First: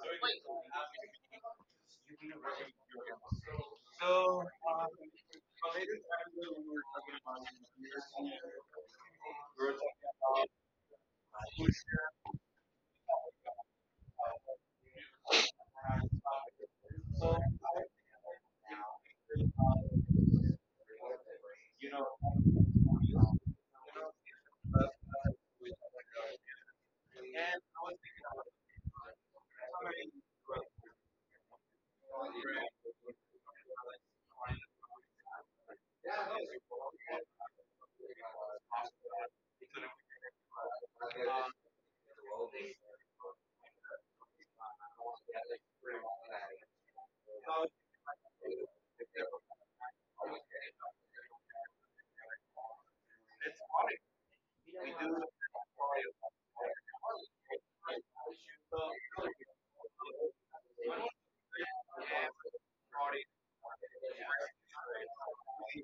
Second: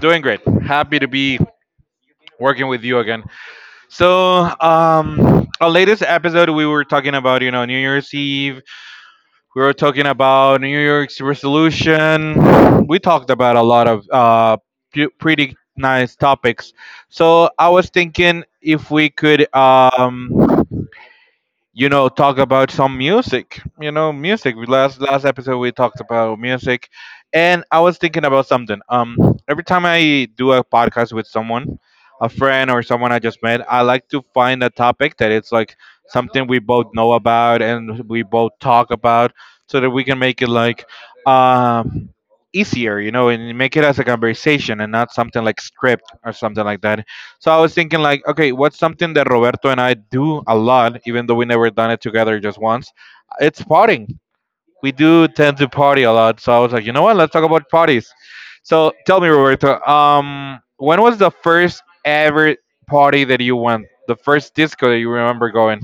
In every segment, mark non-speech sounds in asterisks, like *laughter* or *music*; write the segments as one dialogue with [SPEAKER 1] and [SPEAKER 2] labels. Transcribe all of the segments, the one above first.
[SPEAKER 1] Doing great. Happy to be working with you again. So, our latest episode, we were talking about, New Year's Eve. We were talking about New Year's resolution. We talked about a lot of pretty nice topics. So I was thinking if we could talk about some music, music. Last episode we talked about music, and I was thinking about something. Every time I do a podcast with someone, a friend or someone I just met, I like to find a topic that it's like something we both know about and we both talk about, so that we can make it like, um easier, and make it as a conversation and not something like script or something like that. So I was thinking like, okay, what's something that Roberto and I do a lot, even though we never done it together just once? It's partying. We do tend to party a lot. So I was like, you know what? Let's talk about parties. So tell me, Roberto, when was the first ever party that you went? The first disco that you remember going?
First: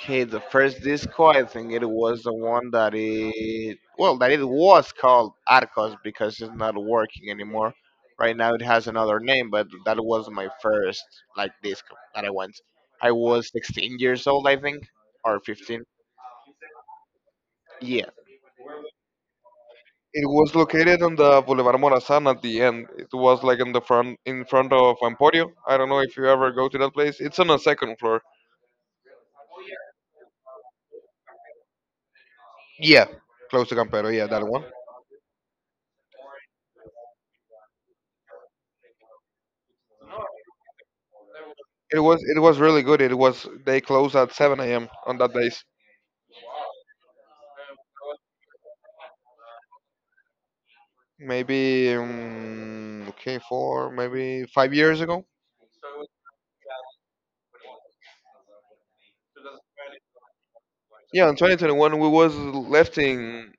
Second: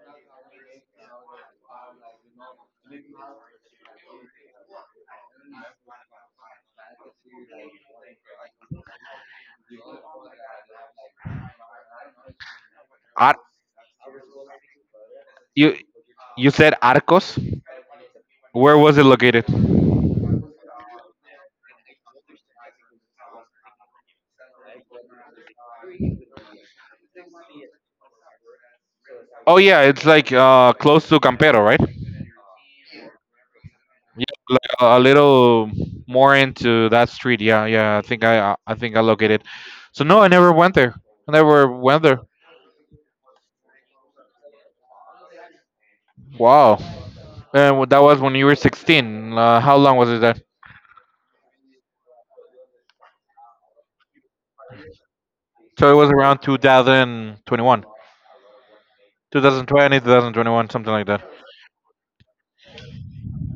[SPEAKER 2] Okay, the first disco, I think it was the one that it well, that it was called Arcos because it's not working anymore. Right now, it has another name, but that was my first like disco that I went. I
[SPEAKER 1] Ar-
[SPEAKER 2] was 16 years old, I think, or
[SPEAKER 1] you
[SPEAKER 2] 15.
[SPEAKER 1] you said Arcos.
[SPEAKER 2] Yeah,
[SPEAKER 1] Where was it located?
[SPEAKER 2] it was located on the Boulevard Morazan at the end. It was like in the front, in front of Emporio. I don't know if you ever go to that place. It's on the second floor.
[SPEAKER 1] Oh yeah, it's like close to Campero, right?
[SPEAKER 2] Yeah, close to Campero.
[SPEAKER 1] Yeah,
[SPEAKER 2] Yeah, that
[SPEAKER 1] like a little more into that street. Yeah, yeah. I think I think I located. So no, I never went there. I never
[SPEAKER 2] It
[SPEAKER 1] went
[SPEAKER 2] was
[SPEAKER 1] there.
[SPEAKER 2] it was really good. It was They closed at 7 a.m. on that days.
[SPEAKER 1] Wow. And that was when you were 16. How long was it that?
[SPEAKER 2] Maybe okay, 4, maybe 5 years ago.
[SPEAKER 1] So it was around 2021, thousand twenty-one, 2020, 2021, something like that.
[SPEAKER 2] Yeah, in 2021 we was lifting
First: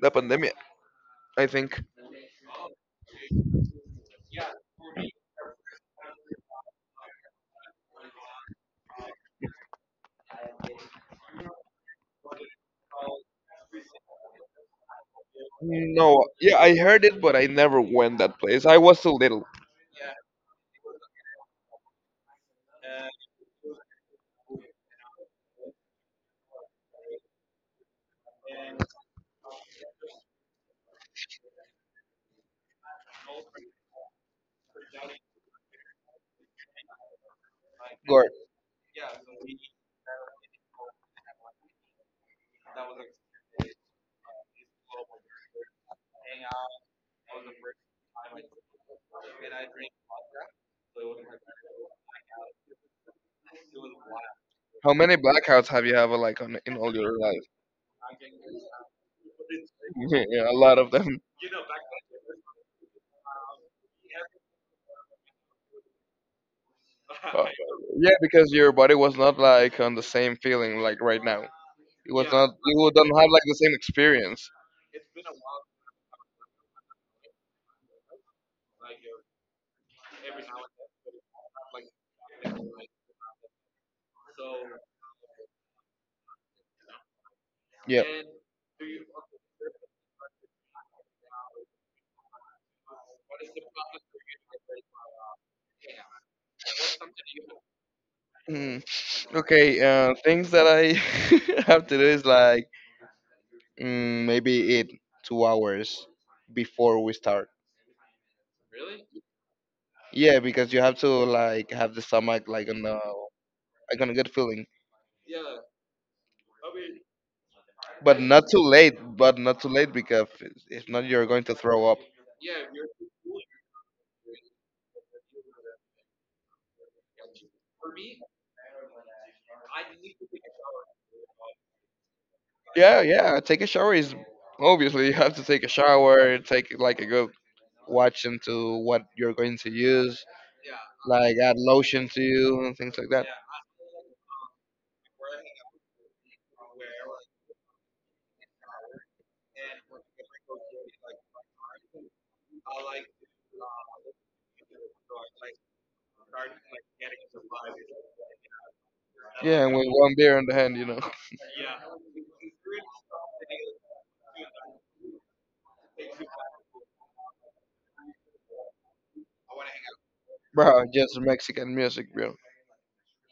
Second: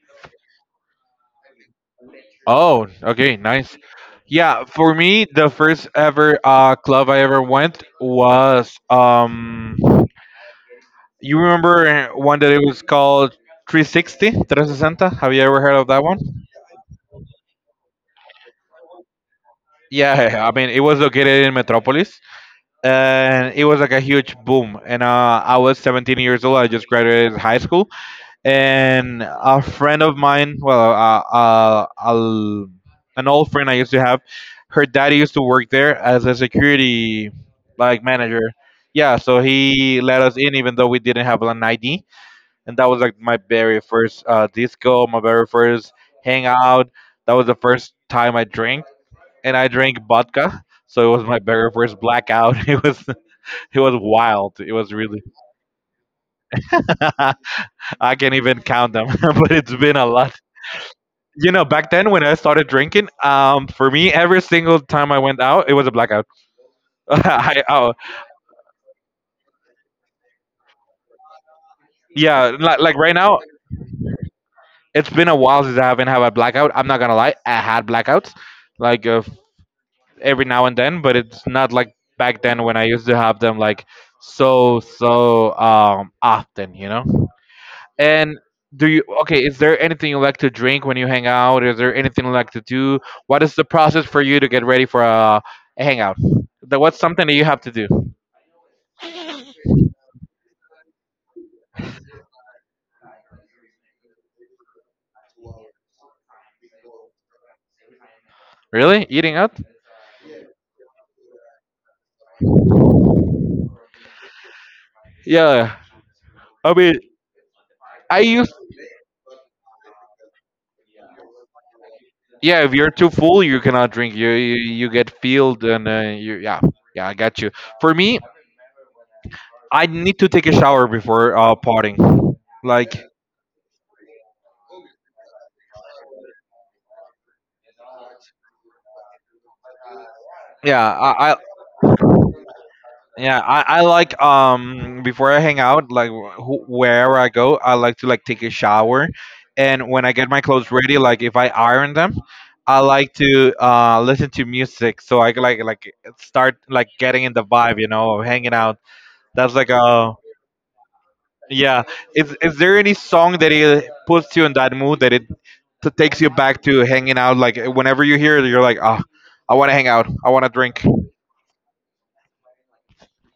[SPEAKER 2] the pandemic. I think.
[SPEAKER 1] Oh, okay, nice. Yeah, for me, the first ever club I ever went was You remember one that it was called 360, 360? Have you ever heard of that one?
[SPEAKER 2] No, yeah, I heard it, but I never went that place. I was too little.
[SPEAKER 1] Yeah, *laughs* I mean, it was located in Metropolis, and it was like a huge boom. And I was 17 years old. I just graduated high school, and a friend of mine, well, an old friend I used to have, her daddy used to work there as a security like
[SPEAKER 2] Gord,
[SPEAKER 1] manager. Yeah, so he let us in even though we didn't have an ID, and that was like my very first disco, my very first hangout. That was the first time I drank and I drank vodka. So it was my very first blackout. *laughs* It was wild. It was
[SPEAKER 2] how many
[SPEAKER 1] really
[SPEAKER 2] blackouts have you have like on in all your life?
[SPEAKER 1] *laughs* I can't even count them, *laughs* but it's been a
[SPEAKER 2] *laughs*
[SPEAKER 1] lot.
[SPEAKER 2] Yeah, a lot of them. *laughs*
[SPEAKER 1] You know, back then when I started drinking, for me every single time I went out, it was a blackout. *laughs*
[SPEAKER 2] Uh,
[SPEAKER 1] I, oh,
[SPEAKER 2] yeah, because your body was not like on the same feeling like right now. It was
[SPEAKER 1] yeah,
[SPEAKER 2] not.
[SPEAKER 1] like,
[SPEAKER 2] You
[SPEAKER 1] like
[SPEAKER 2] don't
[SPEAKER 1] right
[SPEAKER 2] have
[SPEAKER 1] now,
[SPEAKER 2] like the same experience.
[SPEAKER 1] it's been a while since I haven't had a blackout. I'm not gonna lie, I had blackouts like every now and then, but it's not like back then when I used to have them like often, you know.
[SPEAKER 2] Yeah.
[SPEAKER 1] And do you okay, is there anything you like to drink when you hang out? Is there anything you like to do? What is the process for you to get ready for a hangout? What's something that you have to do?
[SPEAKER 2] Mm. Okay. Things that I *laughs* have to do is like maybe eat 2 hours before we start.
[SPEAKER 1] Really? Eating out?
[SPEAKER 2] Yeah, because you have to like have the stomach like on the like on a good feeling,
[SPEAKER 1] Yeah. I mean, I
[SPEAKER 2] but not
[SPEAKER 1] used
[SPEAKER 2] too late. But not too late because if not, you're going to throw up.
[SPEAKER 1] yeah, if you're too full, you cannot drink. You get filled and you yeah. Yeah, I got you. For me, I need to take a shower before partying. Like
[SPEAKER 2] Yeah, yeah. Take a shower is obviously *laughs* you have to take a shower. Take like a good watch into what you're going to use.
[SPEAKER 1] yeah, I
[SPEAKER 2] Like add lotion to you and things like that.
[SPEAKER 1] Yeah, I like before I hang out, like wherever I go, I like to take a shower, and when I get my clothes ready, like if I iron them, I like to listen to music so I can start getting in the vibe, of hanging out. That's like
[SPEAKER 2] Yeah, and with
[SPEAKER 1] a
[SPEAKER 2] one beer in the hand,
[SPEAKER 1] yeah. Is there any song that it puts you in that mood that it takes you back to hanging out? Like whenever you hear it, you're like, ah, I want to hang out, I want to
[SPEAKER 2] *laughs*
[SPEAKER 1] drink.
[SPEAKER 2] bro, just Mexican music, bro.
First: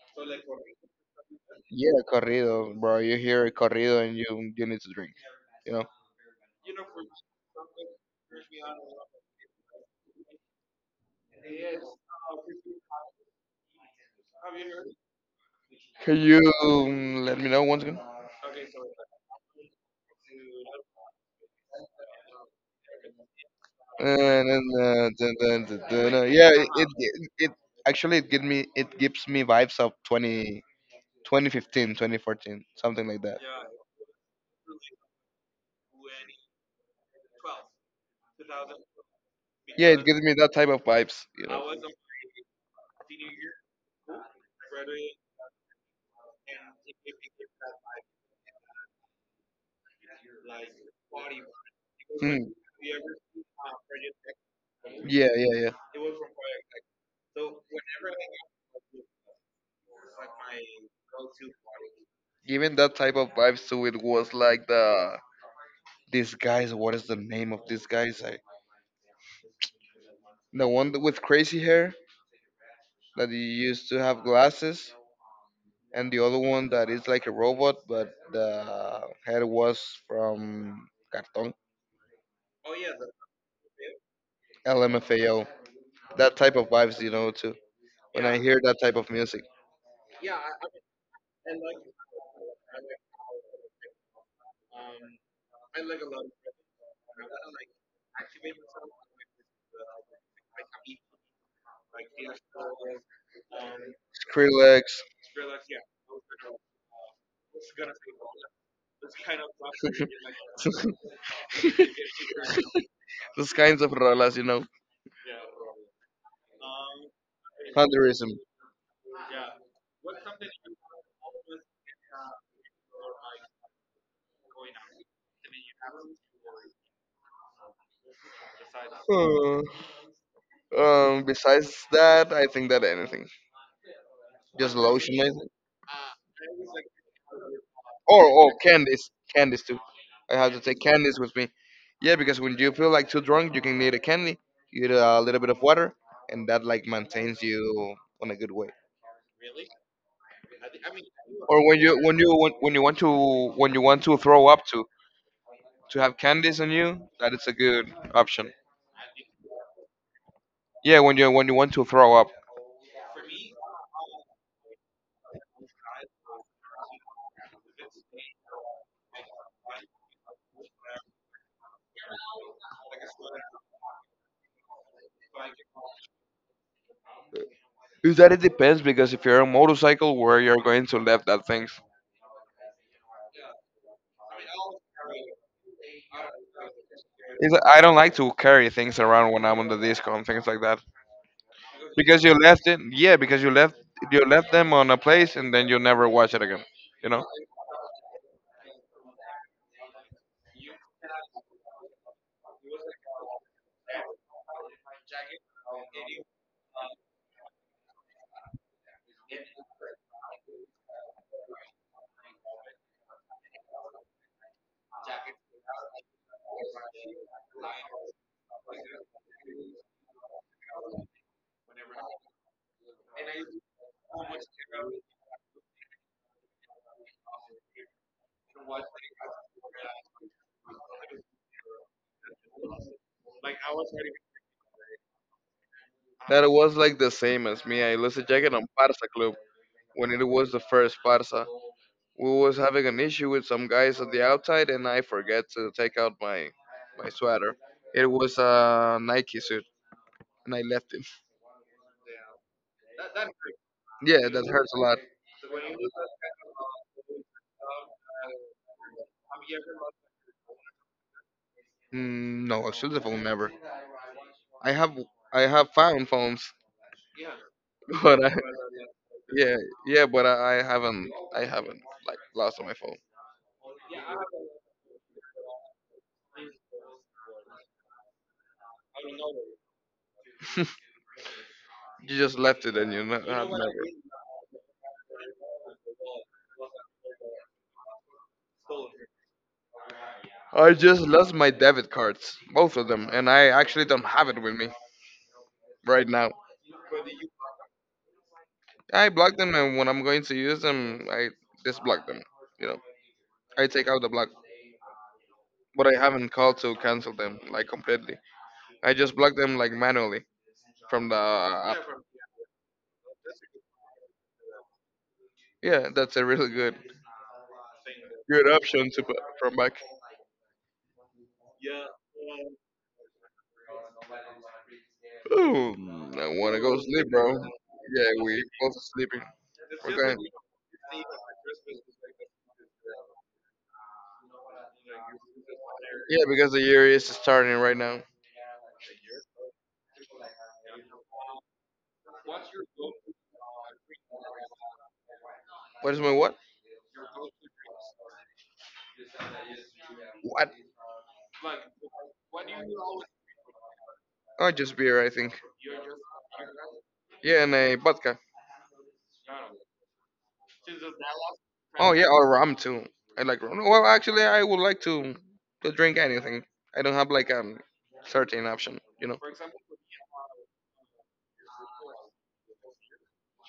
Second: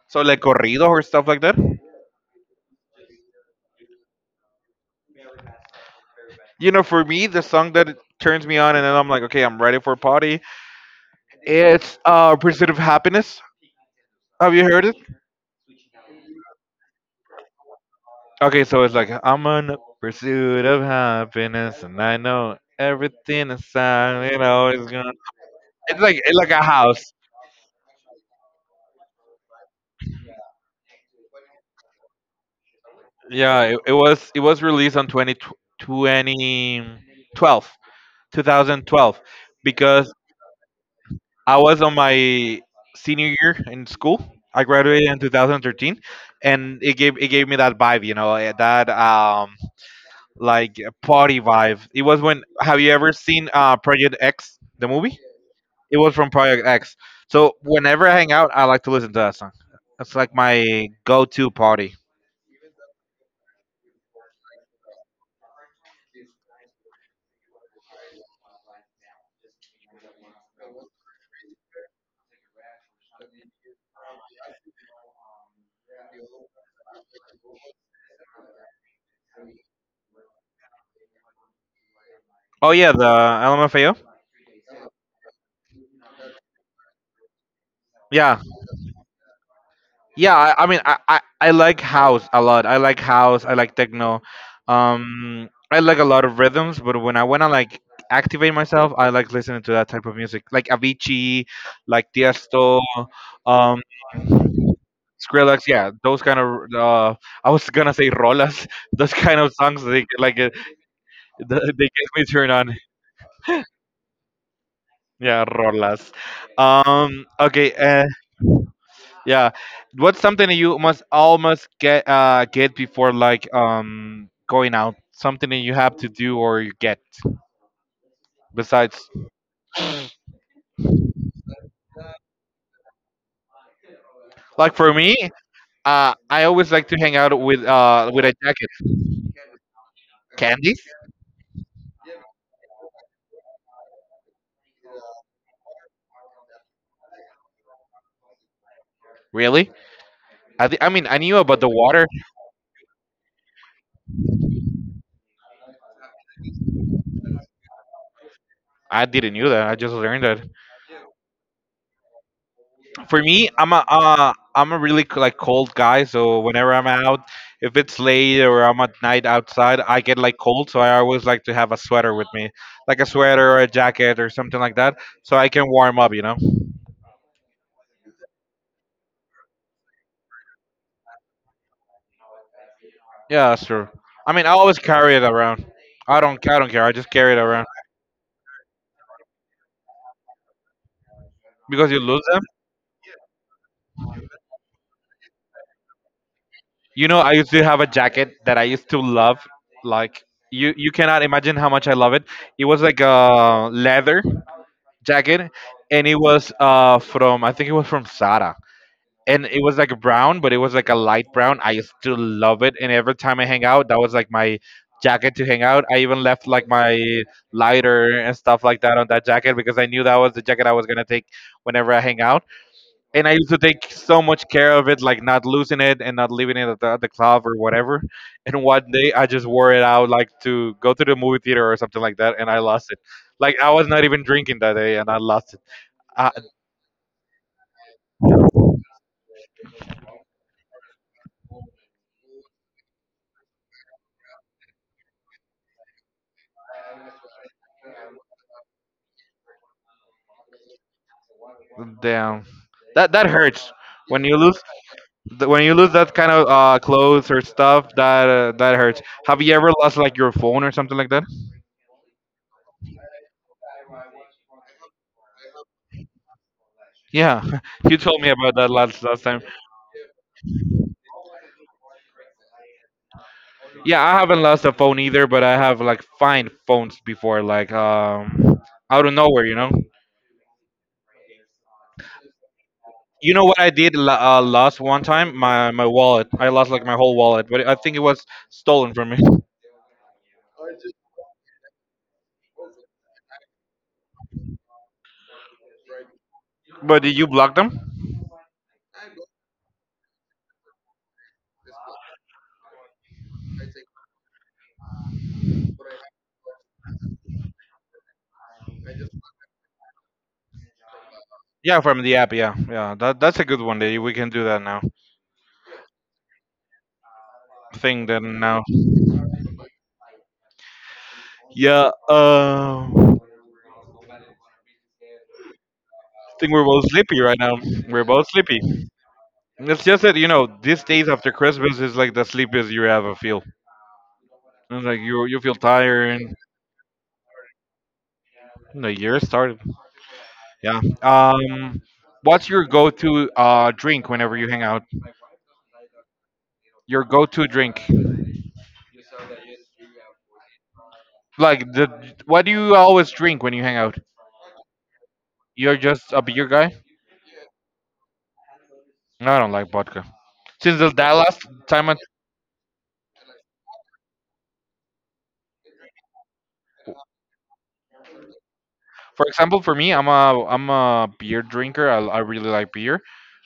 [SPEAKER 1] So like corridos or stuff like that.
[SPEAKER 2] Yeah, corrido, bro. You hear a corrido and you need to drink, you know.
[SPEAKER 1] You know, for me, the song that it turns me on and then I'm like, okay, I'm ready for a party. It's Pursuit of Happiness. Have you heard it?
[SPEAKER 2] Can you let me know once again?
[SPEAKER 1] Okay, so it's like I'm on a pursuit of happiness and I know everything inside,
[SPEAKER 2] And then,
[SPEAKER 1] it's gonna
[SPEAKER 2] dun, dun, dun,
[SPEAKER 1] it's
[SPEAKER 2] dun,
[SPEAKER 1] like
[SPEAKER 2] yeah,
[SPEAKER 1] a house.
[SPEAKER 2] actually, it gives me vibes of 20 2015 2014 something like that.
[SPEAKER 1] Yeah, it was released on twenty twenty twelve 2012,
[SPEAKER 2] Yeah, it
[SPEAKER 1] because
[SPEAKER 2] gives me that type of vibes, you
[SPEAKER 1] I
[SPEAKER 2] know.
[SPEAKER 1] was on my senior year in school. I graduated in 2013, and it gave me that vibe, that like party vibe. It was when
[SPEAKER 2] Hmm.
[SPEAKER 1] have you ever seen Project X, the movie?
[SPEAKER 2] Yeah, yeah, yeah.
[SPEAKER 1] It was from Project X. So whenever I hang out, I like to listen to that song. That's like my go-to party.
[SPEAKER 2] Given that type of vibes, so it was like these guys, what is the name of these guys? I, the one that- with crazy hair that he used to have glasses, and the other one that is like a robot, but the head was from Cartón,
[SPEAKER 1] Oh yeah, the LMFAO.
[SPEAKER 2] LMFAO. That type of vibes, too. When I
[SPEAKER 1] Yeah,
[SPEAKER 2] hear that type of music,
[SPEAKER 1] yeah I mean I like house a lot. I like techno, I like a lot of rhythms, but when I want to like activate myself I like listening to that type of music, like Avicii, like Tiesto, um
[SPEAKER 2] Skrillex,
[SPEAKER 1] Skrillex. Yeah, those kind of uh I was gonna say rolas. *laughs* Those kind of songs they like,
[SPEAKER 2] *laughs*
[SPEAKER 1] *laughs* they get me turned on.
[SPEAKER 2] those kinds of rolas,
[SPEAKER 1] Yeah, rolas. Okay.
[SPEAKER 2] Thunderism.
[SPEAKER 1] Yeah, what's something that you must almost get before like going out? Something that you have to do or you get besides.
[SPEAKER 2] Oh. Besides that, I think that anything. Just
[SPEAKER 1] Like for me,
[SPEAKER 2] lotion, I think.
[SPEAKER 1] I always like to hang out with
[SPEAKER 2] Or
[SPEAKER 1] a
[SPEAKER 2] oh,
[SPEAKER 1] jacket.
[SPEAKER 2] candies, candies too. I have to take
[SPEAKER 1] Candies?
[SPEAKER 2] candies with me. Yeah, because when you feel like too drunk, you can need a candy, you need a little bit of water, and that like maintains you on a good way.
[SPEAKER 1] Really? I mean I knew about
[SPEAKER 2] Or
[SPEAKER 1] the water.
[SPEAKER 2] when you want to throw up to have candies on you, that is a good option.
[SPEAKER 1] I didn't knew that. I just learned.
[SPEAKER 2] Yeah, when you want to throw up.
[SPEAKER 1] For me, I'm a really like cold guy. So whenever I'm out, if it's late or I'm at night outside, I get like cold. So I always like to have a sweater with me, like a sweater or a jacket or something like that, so I can warm up. You know?
[SPEAKER 2] Is that it depends because if you're on a motorcycle, where you're going to left that things.
[SPEAKER 1] Yeah, that's true. I mean, I always carry it around. I don't care. I just carry it
[SPEAKER 2] It's, like,
[SPEAKER 1] around
[SPEAKER 2] I don't like to carry things around when I'm on the disco and things like that,
[SPEAKER 1] because you lose
[SPEAKER 2] because you
[SPEAKER 1] them.
[SPEAKER 2] left it. Yeah, because you left them on a place and then you never watch it again.
[SPEAKER 1] You
[SPEAKER 2] You
[SPEAKER 1] know,
[SPEAKER 2] know
[SPEAKER 1] I used to have a jacket that I used to love. Like you cannot imagine how much I love it. It was like a leather jacket, and it was from I think it was from Zara, and it was like brown, but it was like a light brown. I still love it, and every time I hang out, that was like my jacket to hang out. I even left like my lighter and stuff like that on that jacket because I knew that was the jacket I was gonna take whenever I hang out, and I used to take so much care of it, like not losing it and not leaving it at at the club or whatever. And one day I just wore it out like to go to the movie theater or something like that, and I lost it. Like I was not even drinking that day, and I lost uh,
[SPEAKER 2] that it was like the same as me. I lost a jacket on Parsa Club when it was the first Parsa. We was having an issue with some guys at the outside, and I forget to take out my sweater. It was a Nike suit, and I left it. *laughs*
[SPEAKER 1] damn, that hurts when
[SPEAKER 2] Yeah,
[SPEAKER 1] you
[SPEAKER 2] that
[SPEAKER 1] lose
[SPEAKER 2] hurts a lot.
[SPEAKER 1] when you lose that kind of clothes or stuff. That hurts. Have you ever lost like your phone or something like that?
[SPEAKER 2] Mm, no, a silver phone never. I have I have found phones,
[SPEAKER 1] Yeah, *laughs* you
[SPEAKER 2] *laughs*
[SPEAKER 1] told
[SPEAKER 2] but
[SPEAKER 1] me
[SPEAKER 2] I
[SPEAKER 1] about that last time.
[SPEAKER 2] yeah, yeah, but I haven't like lost my phone.
[SPEAKER 1] Yeah, I haven't lost a phone either, but I have like find phones before, like out of nowhere, you know.
[SPEAKER 2] *laughs* You just left it and you have
[SPEAKER 1] You know
[SPEAKER 2] never.
[SPEAKER 1] what I did last one time? My wallet. I lost like my whole wallet, but I think it was stolen from me. *laughs*
[SPEAKER 2] I just lost my debit cards, both of them, and I actually don't have it with me right now.
[SPEAKER 1] But did you block them?
[SPEAKER 2] I block them, and when I'm going to use them, I disblock them. You know, I take out the block, but I haven't called to cancel them like completely. I just block them like manually from the app.
[SPEAKER 1] Yeah, from the app. Yeah, yeah. That that's a good one. That we can do that now.
[SPEAKER 2] Yeah, that's a really good
[SPEAKER 1] Thing then
[SPEAKER 2] good
[SPEAKER 1] now.
[SPEAKER 2] option to put from back.
[SPEAKER 1] Yeah. I
[SPEAKER 2] Ooh, I
[SPEAKER 1] think
[SPEAKER 2] wanna
[SPEAKER 1] we're
[SPEAKER 2] go
[SPEAKER 1] both
[SPEAKER 2] sleep,
[SPEAKER 1] sleepy
[SPEAKER 2] bro.
[SPEAKER 1] right now. We're
[SPEAKER 2] Yeah,
[SPEAKER 1] both
[SPEAKER 2] we
[SPEAKER 1] sleepy.
[SPEAKER 2] both sleeping.
[SPEAKER 1] It's
[SPEAKER 2] We're
[SPEAKER 1] just
[SPEAKER 2] going.
[SPEAKER 1] that you know these days after Christmas is like the sleepiest you ever feel. It's like you feel tired.
[SPEAKER 2] Yeah, because the year is starting right now.
[SPEAKER 1] The year started. Yeah. What's your go-to drink whenever you hang out?
[SPEAKER 2] What is my what?
[SPEAKER 1] Your go-to drink.
[SPEAKER 2] What?
[SPEAKER 1] Like the what do you always drink when you hang out?
[SPEAKER 2] Oh, just beer, I think.
[SPEAKER 1] You're just a beer guy.
[SPEAKER 2] Yeah, and a vodka.
[SPEAKER 1] No, I don't like vodka. Since the that last time
[SPEAKER 2] Oh
[SPEAKER 1] I
[SPEAKER 2] yeah, or rum too. I like rum. Well, actually, I would like to drink anything. I don't have like a certain option.
[SPEAKER 1] For example, for me, I'm a beer drinker. I really like beer,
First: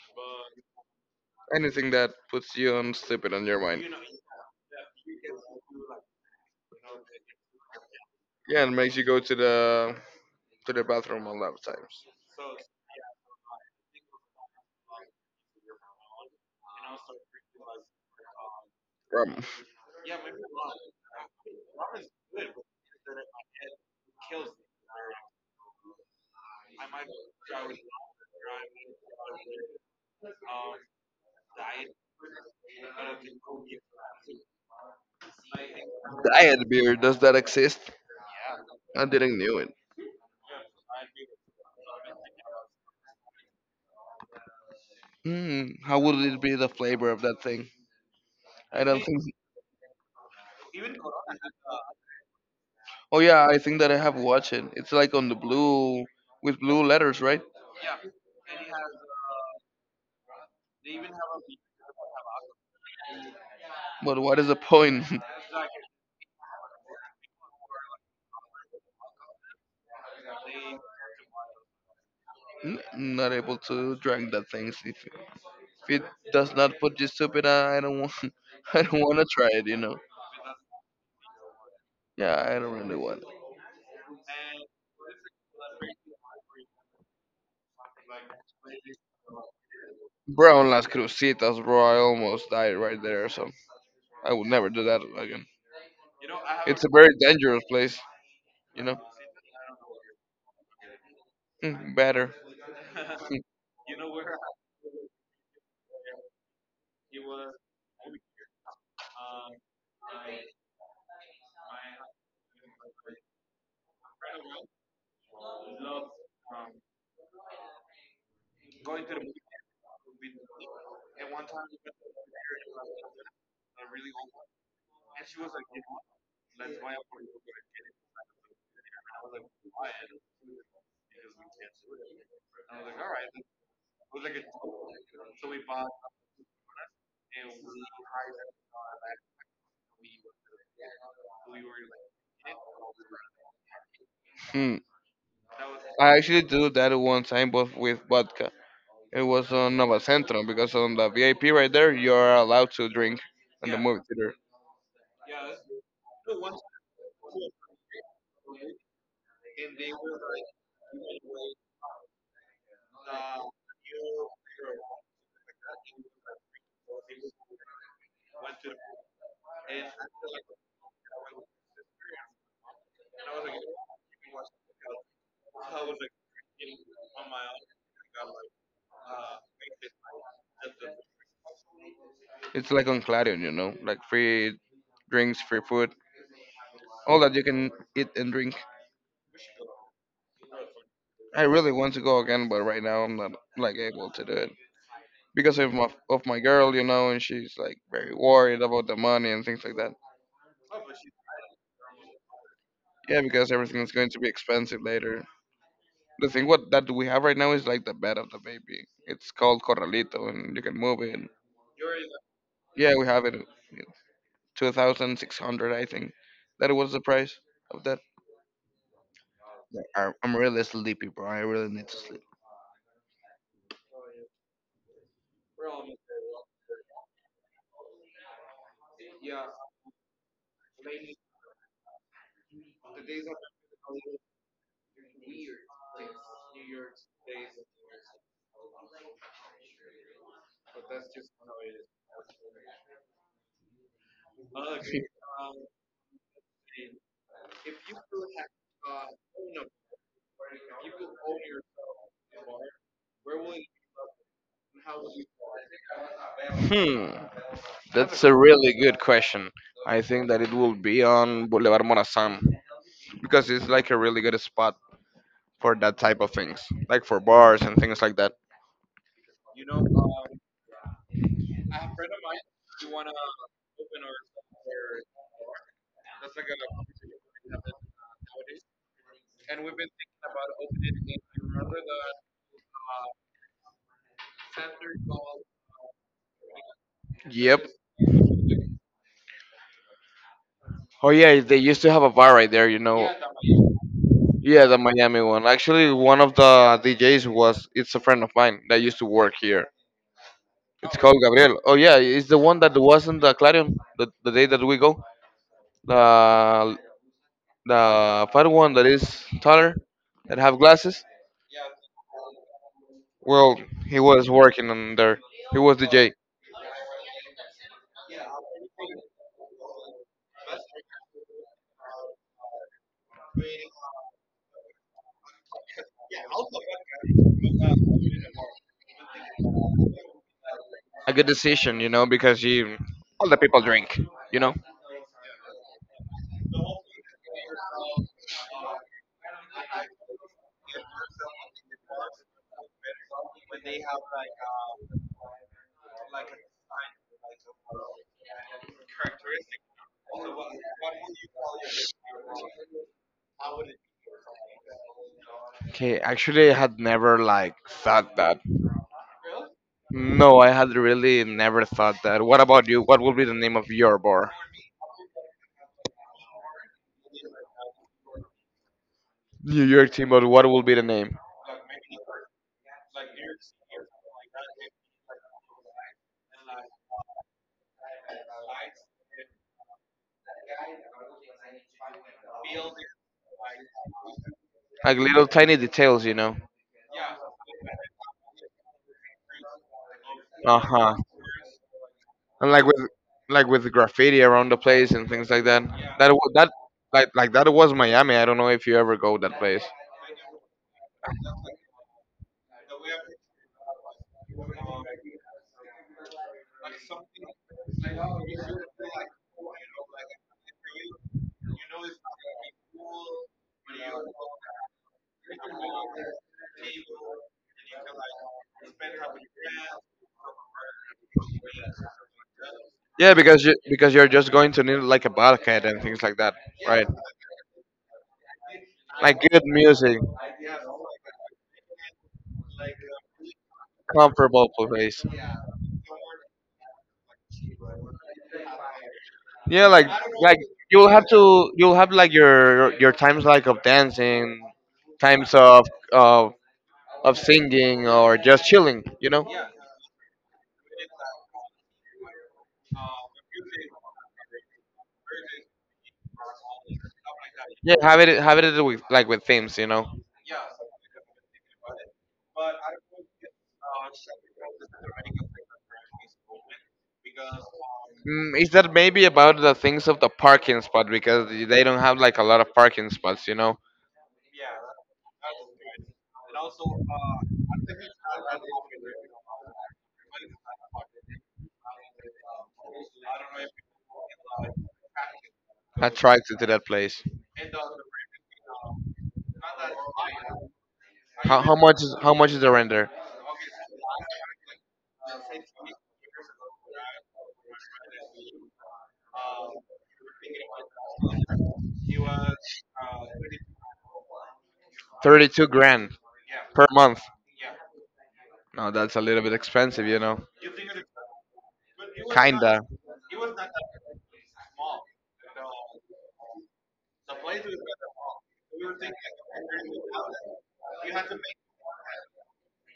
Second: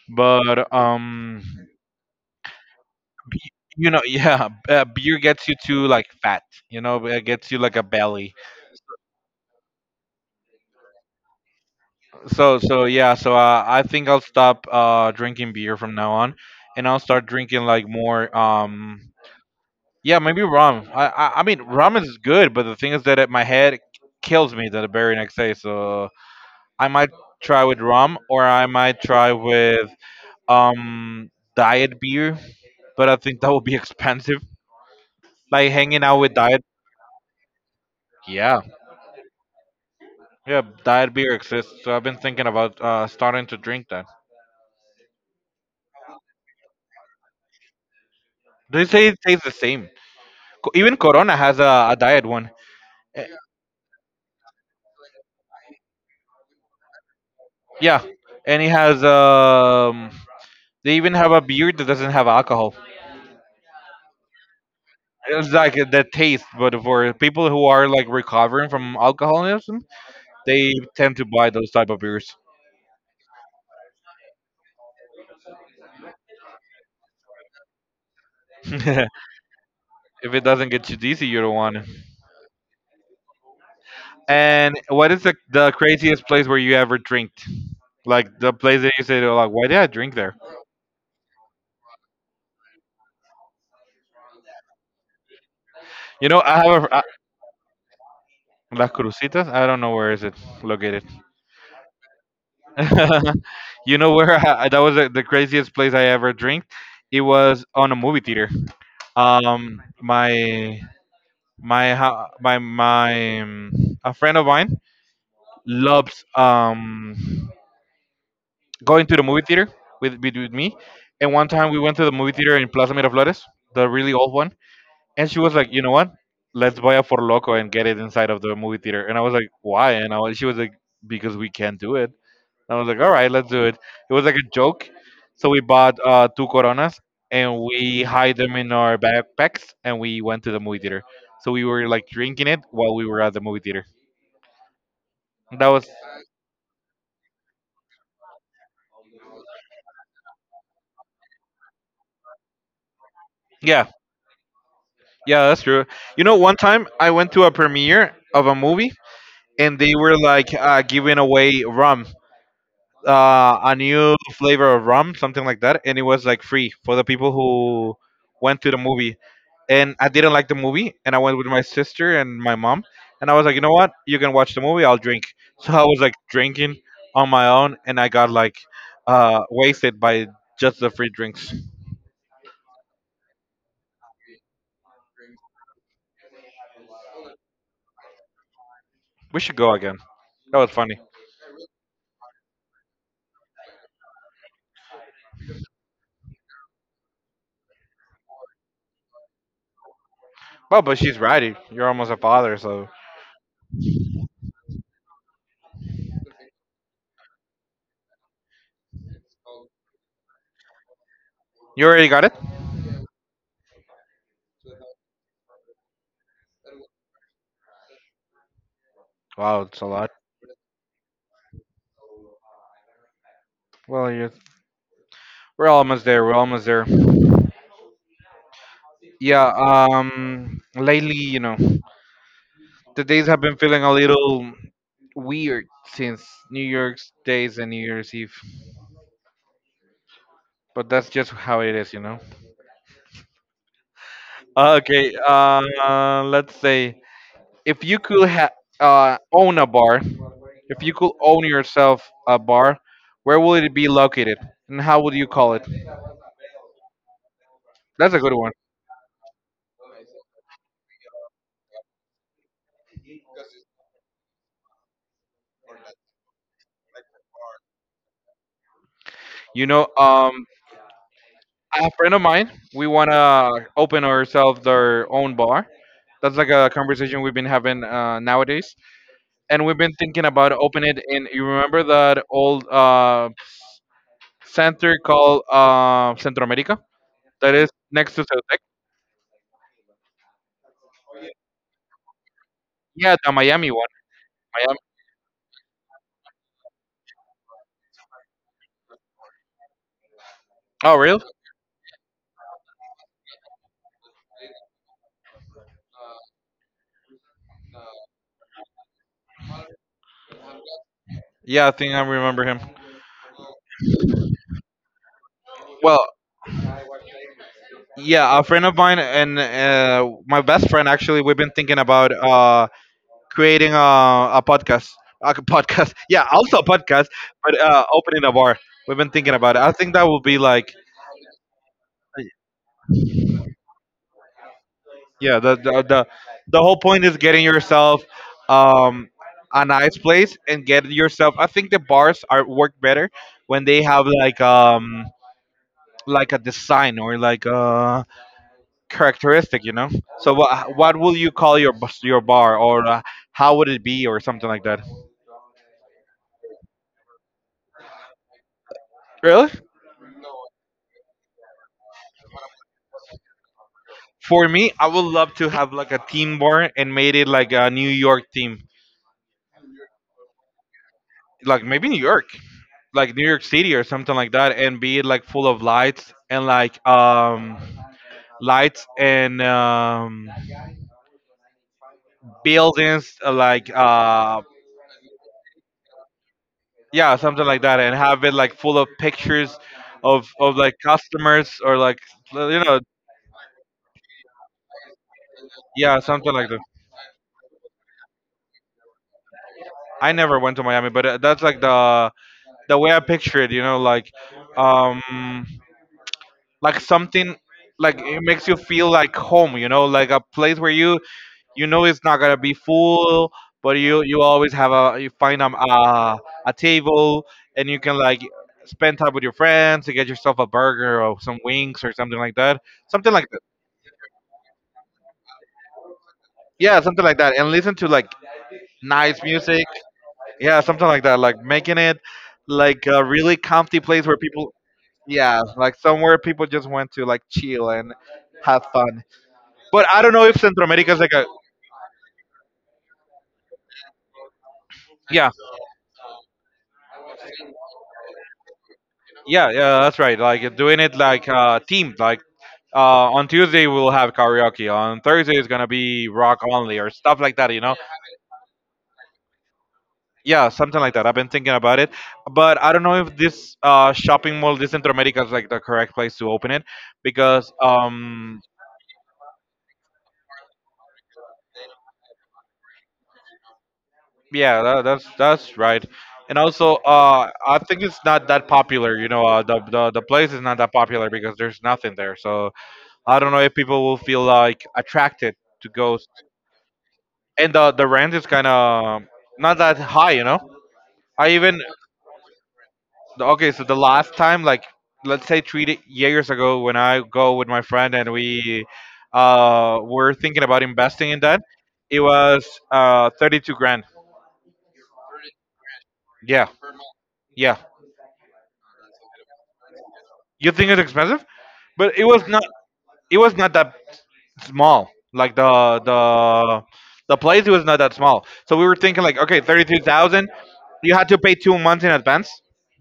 [SPEAKER 1] but
[SPEAKER 2] Anything that puts you on sleeping on your mind.
[SPEAKER 1] you know, *laughs* yeah, beer gets you to like fat. You know, it gets you like a belly.
[SPEAKER 2] Yeah, and makes you go to the bathroom a lot of times.
[SPEAKER 1] Yeah, so I think I'll stop drinking beer from now on, and I'll start drinking like more
[SPEAKER 2] Um,
[SPEAKER 1] yeah maybe rum. I mean rum is good, but the thing is that my head kills me the very next day. So I might try with rum, or I might try with um diet beer, but I think that would be *laughs* expensive. Like hanging out with diet.
[SPEAKER 2] Diet beer, does that exist?
[SPEAKER 1] Yeah,
[SPEAKER 2] I didn't knew it.
[SPEAKER 1] yeah, diet beer exists, so I've been thinking about starting to drink that.
[SPEAKER 2] Mm, how would it be the flavor of that thing? I
[SPEAKER 1] They
[SPEAKER 2] don't
[SPEAKER 1] say it
[SPEAKER 2] think.
[SPEAKER 1] tastes the same. Even Corona has a diet one.
[SPEAKER 2] Oh
[SPEAKER 1] Eh,
[SPEAKER 2] yeah, I think that I have watched it. It's like on the blue with blue letters, right?
[SPEAKER 1] Yeah, and it has. They even have a beer that doesn't have alcohol.
[SPEAKER 2] But what is the point?
[SPEAKER 1] It's like the taste, but for people who are like recovering from alcoholism, they tend to buy those type of beers.
[SPEAKER 2] *laughs* Not able to drink that thing. If it does not put you stupid, I don't want.
[SPEAKER 1] *laughs*
[SPEAKER 2] *laughs* I don't
[SPEAKER 1] If
[SPEAKER 2] want to try it. You know.
[SPEAKER 1] it doesn't get you dizzy, you don't want it.
[SPEAKER 2] Yeah, I don't really want.
[SPEAKER 1] And what is the craziest place where you ever drank? Like the place that you say, they're like, why did I drink there?
[SPEAKER 2] Bro, on Las Cruzitas, bro, I almost died right there, so I would never do that again.
[SPEAKER 1] You know, I have
[SPEAKER 2] It's a
[SPEAKER 1] a, I,
[SPEAKER 2] very dangerous place, you
[SPEAKER 1] Las
[SPEAKER 2] know.
[SPEAKER 1] Cruzitas. I don't know where is it located.
[SPEAKER 2] Mm, better.
[SPEAKER 1] *laughs*
[SPEAKER 2] *laughs*
[SPEAKER 1] That was the craziest place I ever drank. It was on a movie theater. My my ho- my a friend of mine loves going to the movie theater with me. And one time we went to the movie theater in Plaza Miraflores, the really old one. And she was like, you know what? Let's buy a For Loco and get it inside of the movie theater. And I was like, why? She was like, because we can't do it. And I was like, all right, let's do it. It was like a joke. So we bought two Coronas, and we hide them in our backpacks and we went to the movie theater. So we were like drinking it while we were at the movie theater.
[SPEAKER 2] Hmm.
[SPEAKER 1] That was,
[SPEAKER 2] I actually do that one time, but with vodka. It was on Nova Centro because on the VIP right there, you're allowed to drink in the
[SPEAKER 1] yeah,
[SPEAKER 2] movie theater.
[SPEAKER 1] yeah, that's true. You know, one time I went to a premiere of a movie and they were like giving away rum, a new flavor of rum, something like that, and it was like free for the people who went to the movie. And I didn't like the movie, and I went with my sister and my mom, and I was like, you know what? You can watch the movie. I'll drink. *laughs* So I was like drinking on my own, and I got like wasted by just the free drinks.
[SPEAKER 2] It's like on Clarion, like free drinks, free food, all that you can eat and drink.
[SPEAKER 1] We should go again. That was funny.
[SPEAKER 2] I really want to go again, but right now I'm not like able to do it. Because of my girl, and she's like very worried about the money and things like that.
[SPEAKER 1] Well, but she's right. You're almost a father, so
[SPEAKER 2] Yeah, because everything is going to be expensive later. The thing what that we have right now is like the bed of the baby. It's called Corralito, and you can move it.
[SPEAKER 1] you already got it.
[SPEAKER 2] Yeah, we have it. 2,600, I think. That was the price of that.
[SPEAKER 1] Wow, it's
[SPEAKER 2] Yeah,
[SPEAKER 1] a lot.
[SPEAKER 2] I'm really sleepy, bro. I really need to sleep.
[SPEAKER 1] Well, you we're almost there. We're almost there. Yeah, lately, the days have been feeling a little weird since New York's days and New Year's Eve, but that's just how it is. Okay, let's say if you could ha own a bar, if you could own yourself a bar, where would it be located, and how would you call it?
[SPEAKER 2] Hmm,
[SPEAKER 1] That's a
[SPEAKER 2] that's
[SPEAKER 1] good
[SPEAKER 2] a
[SPEAKER 1] one.
[SPEAKER 2] really good question. I think that it will be on Boulevard Morazan. Because it's like a really good spot for that type of things, like for bars and things like that.
[SPEAKER 1] You know, a friend of mine, we wanna open ourselves our own bar. That's like a conversation we've been having nowadays, and we've been thinking about open it in. You remember that old center called Centro America that is
[SPEAKER 2] Yep.
[SPEAKER 1] next to Ceutec?
[SPEAKER 2] Oh yeah, they used to have a bar right there.
[SPEAKER 1] Yeah, the Miami one.
[SPEAKER 2] Yeah,
[SPEAKER 1] Miami.
[SPEAKER 2] the Miami one. Actually, one of the DJs was it's a friend of mine that used to work here.
[SPEAKER 1] Oh,
[SPEAKER 2] It's called
[SPEAKER 1] really?
[SPEAKER 2] Gabriel. Oh yeah, it's the one that was in the Clarion the day that we go. The the fat one that is taller that have glasses.
[SPEAKER 1] Yeah, I think I remember him.
[SPEAKER 2] Well, he was working on there. He was
[SPEAKER 1] Well,
[SPEAKER 2] DJ.
[SPEAKER 1] yeah, a friend of mine and my best friend actually, we've been thinking about creating a podcast. A podcast, *laughs* yeah, also a podcast, but opening a bar. We've been thinking about it. I think that will be like.
[SPEAKER 2] A good decision, you know, because he all the people drink, you know.
[SPEAKER 1] Yeah, the whole point is getting yourself um a nice place and get yourself. I think the bars are work better when they have like like a design or like a characteristic. So what will you call your your bar, or how would it be or something like that?
[SPEAKER 2] Okay, actually, I had never like thought that.
[SPEAKER 1] Really?
[SPEAKER 2] No, I had really never thought that. What about you? What will be the name of your bar?
[SPEAKER 1] For me, I would love to have like a team bar and made it like a New York team,
[SPEAKER 2] New York team, but what will be the name?
[SPEAKER 1] like maybe New York. Like New York City or something like that, and be like full of lights and like lights and buildings, like
[SPEAKER 2] Like little tiny details.
[SPEAKER 1] yeah, something like that, and have it like full of pictures of
[SPEAKER 2] Uh
[SPEAKER 1] like
[SPEAKER 2] huh.
[SPEAKER 1] customers or like, you
[SPEAKER 2] And like
[SPEAKER 1] know
[SPEAKER 2] with like with graffiti around the place and things like that.
[SPEAKER 1] yeah,
[SPEAKER 2] That
[SPEAKER 1] something
[SPEAKER 2] wa-
[SPEAKER 1] like
[SPEAKER 2] that
[SPEAKER 1] that.
[SPEAKER 2] like that was Miami. I don't know if you ever go that place.
[SPEAKER 1] I never went to Miami, but that's like the way I picture it, you know, um like something, like it makes you feel like home, you know, like a place where you know, it's not gonna be full, but you always have a you find a table, and you can like spend time with your friends to get yourself a burger or some wings or something like that, something
[SPEAKER 2] Yeah,
[SPEAKER 1] like that.
[SPEAKER 2] because you're just going to need like a bulkhead and things like that,
[SPEAKER 1] Yeah,
[SPEAKER 2] right?
[SPEAKER 1] something like that, and listen to like
[SPEAKER 2] Like
[SPEAKER 1] nice
[SPEAKER 2] good
[SPEAKER 1] music.
[SPEAKER 2] music,
[SPEAKER 1] Yeah, something like that, like making it like a really comfy place where
[SPEAKER 2] comfortable
[SPEAKER 1] people.
[SPEAKER 2] place.
[SPEAKER 1] Yeah, like somewhere people just went to like chill and have fun.
[SPEAKER 2] Yeah,
[SPEAKER 1] But
[SPEAKER 2] like
[SPEAKER 1] I don't know if
[SPEAKER 2] like
[SPEAKER 1] Centro America is like a.
[SPEAKER 2] you'll have like your times like of dancing,
[SPEAKER 1] Yeah,
[SPEAKER 2] times of of singing or just chilling.
[SPEAKER 1] yeah, yeah. That's right. Like doing it like team, like. On Tuesday we'll have karaoke. On Thursday it's gonna be rock only or stuff like that. You know,
[SPEAKER 2] Yeah, have it with like with themes.
[SPEAKER 1] yeah, something like that. I've been thinking about it, but I don't know if this shopping mall, this Centroamérica, is like the correct place to open it because.
[SPEAKER 2] Mm, is that maybe about the things of the parking spot because they don't have like a lot of parking spots,
[SPEAKER 1] Yeah, that's right. And also, I think it's not that popular. You know, the place is not that popular because there's nothing there. So I don't know if people will feel like attracted to go.
[SPEAKER 2] attracted to that place.
[SPEAKER 1] And the rent is kind of not that high. You know, I
[SPEAKER 2] How how
[SPEAKER 1] even.
[SPEAKER 2] much is how much is the rent there?
[SPEAKER 1] Okay, so the last time, like let's say three years ago, when I go with my friend and we were thinking about investing in that, it was 32 grand.
[SPEAKER 2] 32 grand
[SPEAKER 1] Yeah,
[SPEAKER 2] per month.
[SPEAKER 1] yeah.
[SPEAKER 2] No, that's a little bit expensive.
[SPEAKER 1] You think it's expensive, but it was not.
[SPEAKER 2] Kinda.
[SPEAKER 1] It was not that small. Like the place, it was not that small. So we were thinking like, okay, 32,000. You had to pay 2 months in advance.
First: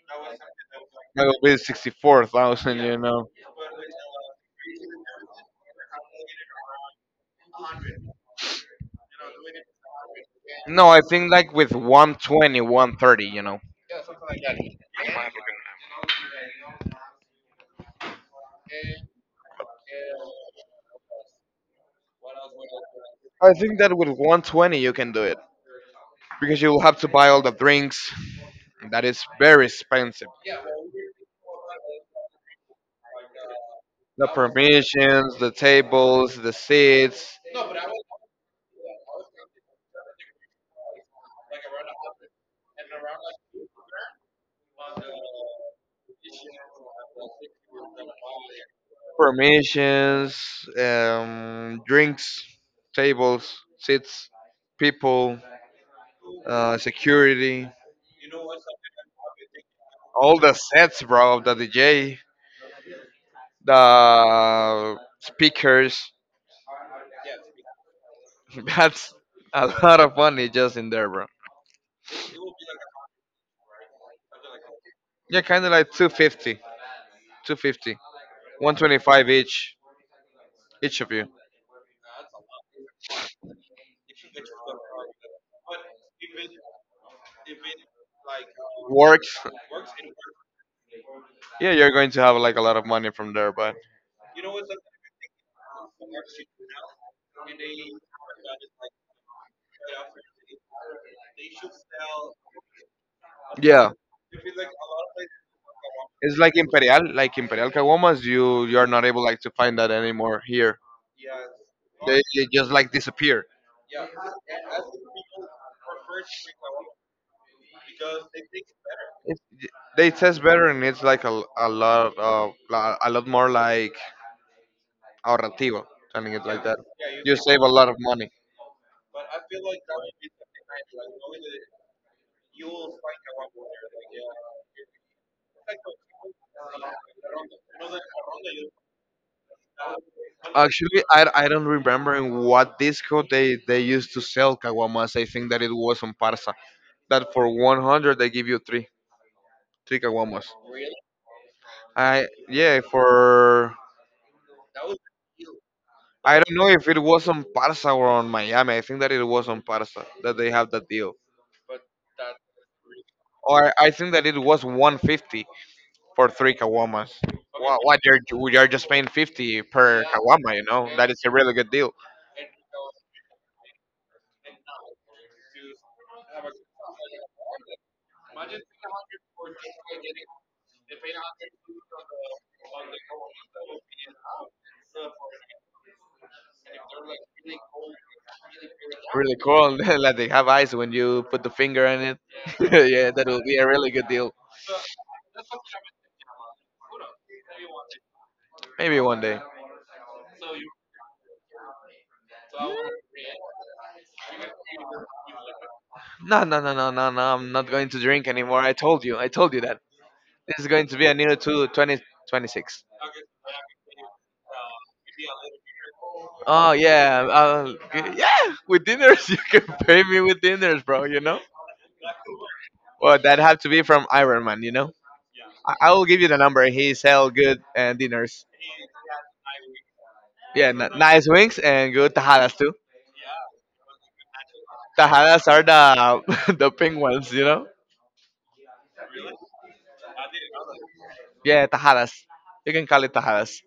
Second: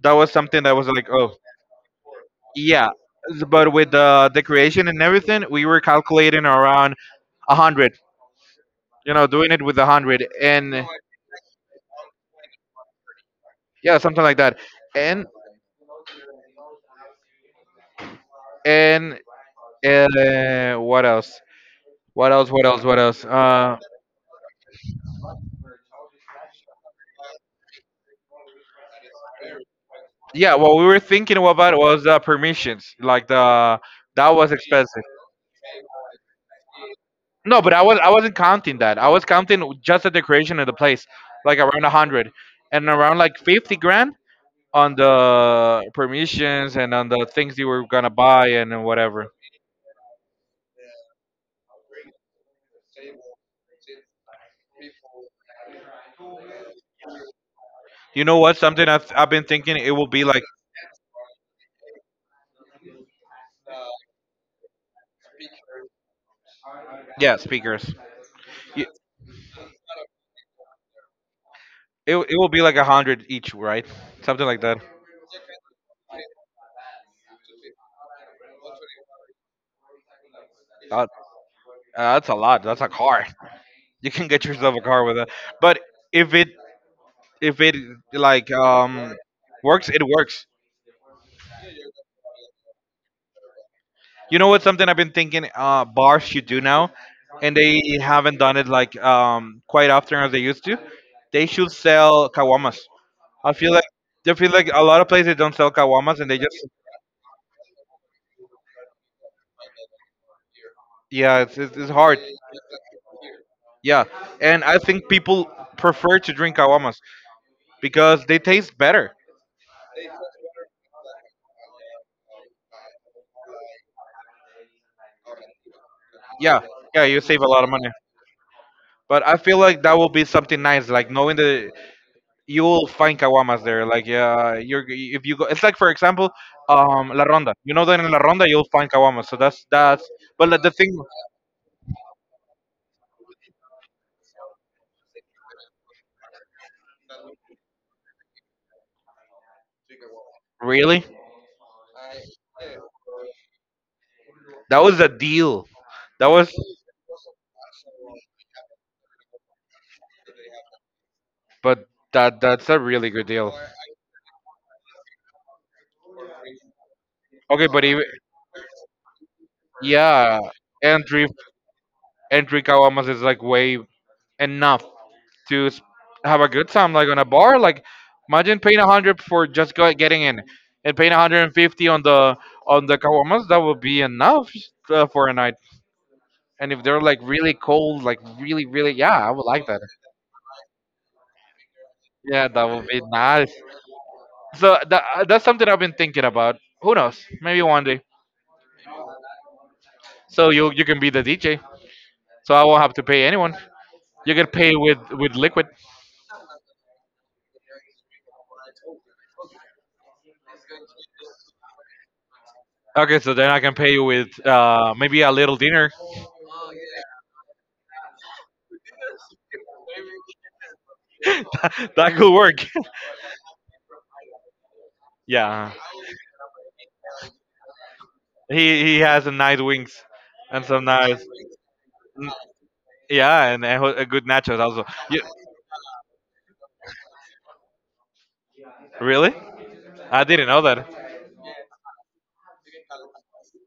[SPEAKER 1] That was something that was like,
[SPEAKER 2] That
[SPEAKER 1] oh,
[SPEAKER 2] would be 64,000,
[SPEAKER 1] yeah.
[SPEAKER 2] you know.
[SPEAKER 1] But with the creation and everything, we were calculating around 100. You know, doing it with 100, and
[SPEAKER 2] No, I think like with 120, one thirty.
[SPEAKER 1] yeah, something like that. And and what else? What else? What else? What else?
[SPEAKER 2] I
[SPEAKER 1] Uh,
[SPEAKER 2] think that with 120 you can do it because you will have to buy all the drinks. That is very expensive.
[SPEAKER 1] yeah, what we were thinking about was permissions. Like the
[SPEAKER 2] The
[SPEAKER 1] that was expensive.
[SPEAKER 2] permissions, the tables, the seats,
[SPEAKER 1] No, but I wasn't counting that. I was counting just the decoration of the place, like around 100, and around like 50 grand on the permissions and on the things you were gonna buy and whatever.
[SPEAKER 2] permissions, drinks, tables, seats, people, security,
[SPEAKER 1] You know what? Something I've been thinking it will be
[SPEAKER 2] all
[SPEAKER 1] like.
[SPEAKER 2] the sets, bro, the DJ, the speakers,
[SPEAKER 1] Yeah, speakers.
[SPEAKER 2] *laughs*
[SPEAKER 1] You,
[SPEAKER 2] That's a lot of money just in there, bro.
[SPEAKER 1] it will be like 100 each, right? Something like that.
[SPEAKER 2] Yeah, kind of like 250, 250, 125 each,
[SPEAKER 1] Uh,
[SPEAKER 2] each of you.
[SPEAKER 1] uh, that's a lot. That's a car. You can get yourself a car with that. But if it if it like um
[SPEAKER 2] Works.
[SPEAKER 1] works, it works.
[SPEAKER 2] Yeah, you're going to have like a lot of money from there, but
[SPEAKER 1] You know what? Something I've been thinking bars should do now, and they haven't done it like quite often as they used to. They should sell kawamas. I feel like
[SPEAKER 2] yeah,
[SPEAKER 1] I feel like a lot of places don't sell kawamas, and
[SPEAKER 2] it's
[SPEAKER 1] they just.
[SPEAKER 2] Like Imperial Caguamas. You are not able like to find that anymore here.
[SPEAKER 1] Yeah, it's hard.
[SPEAKER 2] They just like disappear.
[SPEAKER 1] Yeah, and I think people prefer to drink aguamas because they taste better.
[SPEAKER 2] It's, they taste better, and it's like a lot of a lot more like or Rentivo, something
[SPEAKER 1] Yeah,
[SPEAKER 2] like that.
[SPEAKER 1] yeah, you
[SPEAKER 2] You
[SPEAKER 1] save a
[SPEAKER 2] save
[SPEAKER 1] lot
[SPEAKER 2] a
[SPEAKER 1] of
[SPEAKER 2] lot
[SPEAKER 1] money.
[SPEAKER 2] of money.
[SPEAKER 1] But I feel like that will be something nice, like knowing that you will find caguamas there. Like, yeah, you're if you go, it's like for example, La Ronda. You know that in La Ronda you'll find caguamas. So that's. But like, the thing,
[SPEAKER 2] Actually, I don't remember in what disco they used to sell caguamas. I think that it was on Parsa. That for 100 they give you three caguamas.
[SPEAKER 1] really,
[SPEAKER 2] I, yeah, for.
[SPEAKER 1] that was a deal. That
[SPEAKER 2] I don't
[SPEAKER 1] was,
[SPEAKER 2] know if it was on Parsa or on Miami. I think that it was on Parsa that they have that deal.
[SPEAKER 1] but that's a really good deal.
[SPEAKER 2] Or I think that it was 150 for three caguamas.
[SPEAKER 1] Okay,
[SPEAKER 2] Wha-
[SPEAKER 1] but
[SPEAKER 2] What
[SPEAKER 1] even,
[SPEAKER 2] you're just paying 50 per
[SPEAKER 1] yeah,
[SPEAKER 2] caguama, you know? That is
[SPEAKER 1] entry
[SPEAKER 2] a really good deal.
[SPEAKER 1] entry caguamas is like way enough to have a good time, like on a bar. Like imagine paying 100 for just go, getting in, and paying 150 on the kawamas. That would be enough for a night. And if they're like really cold, like really, really, yeah, I
[SPEAKER 2] Really
[SPEAKER 1] would like
[SPEAKER 2] cool.
[SPEAKER 1] that.
[SPEAKER 2] *laughs* Like they have eyes when you put the finger in it.
[SPEAKER 1] Yeah, that would
[SPEAKER 2] *laughs*
[SPEAKER 1] be
[SPEAKER 2] Yeah, that will
[SPEAKER 1] nice.
[SPEAKER 2] be a really good deal.
[SPEAKER 1] So that's something I've been thinking about. Who knows? Maybe one day.
[SPEAKER 2] Maybe one day.
[SPEAKER 1] So you can be the DJ. So I won't have to pay anyone. You can pay with liquid.
[SPEAKER 2] No, no, no, no, no, no. I'm not going to drink anymore. I told you. I told you that. This is going to be a new to 20, 26.
[SPEAKER 1] Okay, so then I can pay you with maybe a little dinner.
[SPEAKER 2] Oh yeah, yeah. With dinners, *laughs* you can pay me with dinners, bro. You know.
[SPEAKER 1] *laughs* That could work. *laughs*
[SPEAKER 2] Well, that have to be from Iron Man. You know.
[SPEAKER 1] Yeah.
[SPEAKER 2] I will give you the number. He sell good dinners.
[SPEAKER 1] He has a nice wings and
[SPEAKER 2] Yeah,
[SPEAKER 1] some nice,
[SPEAKER 2] nice wings and good
[SPEAKER 1] n-
[SPEAKER 2] tajadas too.
[SPEAKER 1] yeah, and a good nachos also. You,
[SPEAKER 2] Tajadas are the *laughs* the pink ones, you know.
[SPEAKER 1] really? I didn't know that.
[SPEAKER 2] Yeah, tajadas. You can call it tajadas.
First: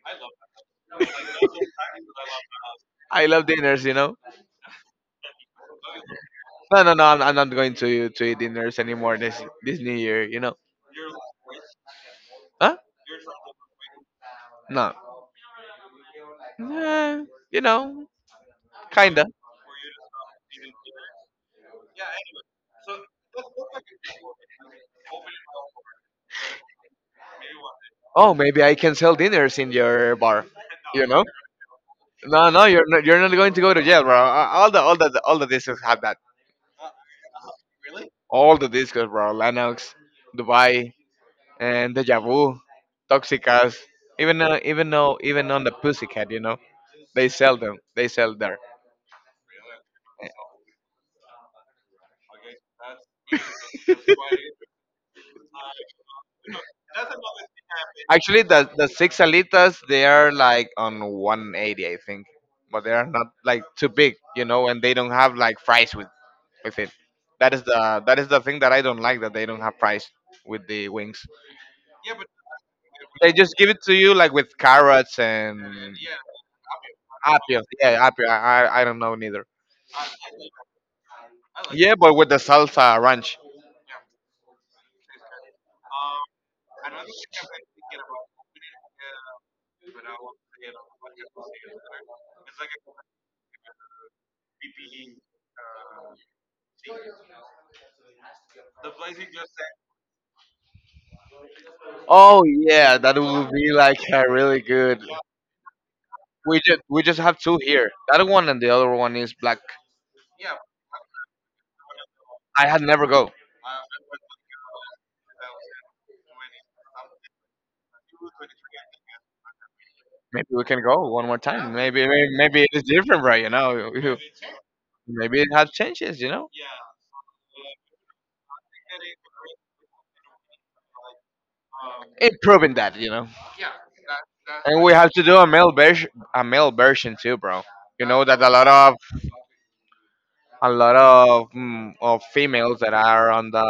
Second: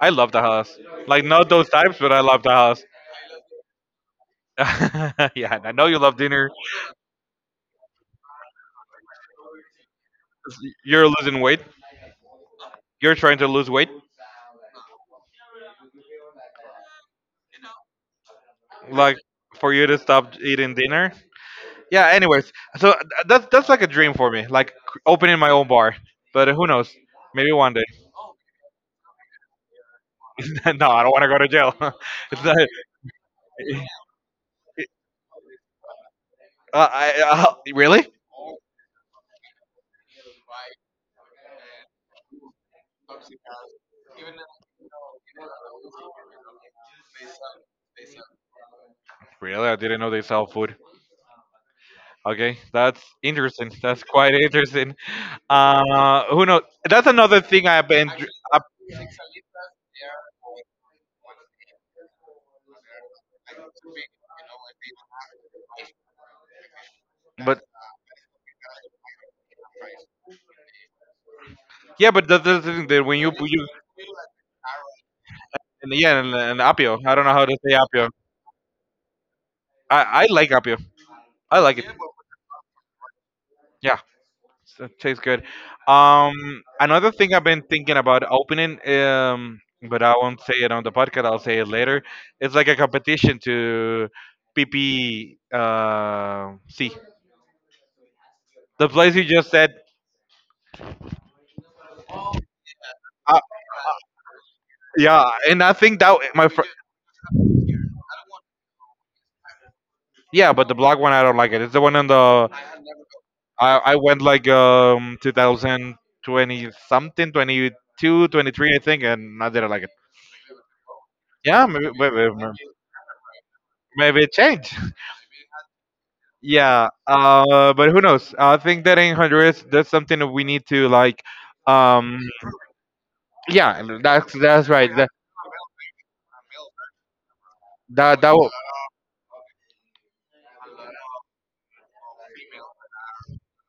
[SPEAKER 1] I love Tejas. Like not those types, but I love Tejas.
[SPEAKER 2] I love dinners, you know.
[SPEAKER 1] *laughs* Yeah, I know you love dinner.
[SPEAKER 2] No, no, no. I'm not going to eat dinners anymore this New Year, you know.
[SPEAKER 1] You're losing weight.
[SPEAKER 2] Huh?
[SPEAKER 1] You're trying to lose weight.
[SPEAKER 2] No. Eh, you know,
[SPEAKER 1] Like
[SPEAKER 2] kinda.
[SPEAKER 1] for you to stop eating dinner. Yeah. Anyways, so that's like a dream for me, like opening my own bar. But who knows? Maybe one day.
[SPEAKER 2] Oh, maybe I can sell dinners in your bar.
[SPEAKER 1] *laughs* No, I
[SPEAKER 2] You
[SPEAKER 1] don't want
[SPEAKER 2] know?
[SPEAKER 1] to go to jail. *laughs* It's
[SPEAKER 2] No,
[SPEAKER 1] not,
[SPEAKER 2] no, you're not. You're not going to go to jail,
[SPEAKER 1] *laughs*
[SPEAKER 2] bro. All the discos have that.
[SPEAKER 1] *laughs* Really?
[SPEAKER 2] All the discos, bro. Lennox, Dubai, and Deja Vu, Toxicas, even on the Pussycat, you know, they sell them. They sell there.
[SPEAKER 1] Really? I didn't know they sell food. Okay, that's interesting. That's quite interesting. Who knows? That's another thing I've been,
[SPEAKER 2] Actually,
[SPEAKER 1] uh,
[SPEAKER 2] the six alitas they are like on 180, I think, but they are not like too big, you know, and they don't have like fries with it. That
[SPEAKER 1] but
[SPEAKER 2] is the that is the thing that I don't like that they don't have fries with the wings.
[SPEAKER 1] Yeah, but that's the thing that when
[SPEAKER 2] They
[SPEAKER 1] you
[SPEAKER 2] just
[SPEAKER 1] you
[SPEAKER 2] give it to you like with carrots
[SPEAKER 1] and
[SPEAKER 2] and
[SPEAKER 1] yeah and apio, I don't know how to
[SPEAKER 2] apio.
[SPEAKER 1] say
[SPEAKER 2] Yeah,
[SPEAKER 1] apio.
[SPEAKER 2] apio. I don't know neither.
[SPEAKER 1] I like apio. I like it.
[SPEAKER 2] Yeah, but with the salsa ranch.
[SPEAKER 1] Yeah. So it tastes good. Um, Another thing I've been thinking about opening, but I won't say it on the podcast. I'll say it later. It's like a competition to PP. See the place you just said.
[SPEAKER 2] Oh yeah, that
[SPEAKER 1] Uh,
[SPEAKER 2] would be like a really good.
[SPEAKER 1] yeah, and I think that my
[SPEAKER 2] We just we just have two here. That one and the other one is black.
[SPEAKER 1] yeah, but the black one I don't like it. It's the one on the
[SPEAKER 2] I had never go.
[SPEAKER 1] I went like 2020 something 22 23 I think, and I didn't like it.
[SPEAKER 2] Maybe we can go one more
[SPEAKER 1] Yeah,
[SPEAKER 2] time. Maybe it is different, right? You know. *laughs*
[SPEAKER 1] maybe it changed.
[SPEAKER 2] Maybe it has changes. You know,
[SPEAKER 1] Yeah, but who knows? I think that in Honduras, that's something that we need to like. Um,
[SPEAKER 2] improving that. You know,
[SPEAKER 1] yeah, and that's
[SPEAKER 2] and we
[SPEAKER 1] right.
[SPEAKER 2] have to do a male version too, bro. You
[SPEAKER 1] That
[SPEAKER 2] know
[SPEAKER 1] that.
[SPEAKER 2] that a
[SPEAKER 1] will-
[SPEAKER 2] lot of a lot of females that are on the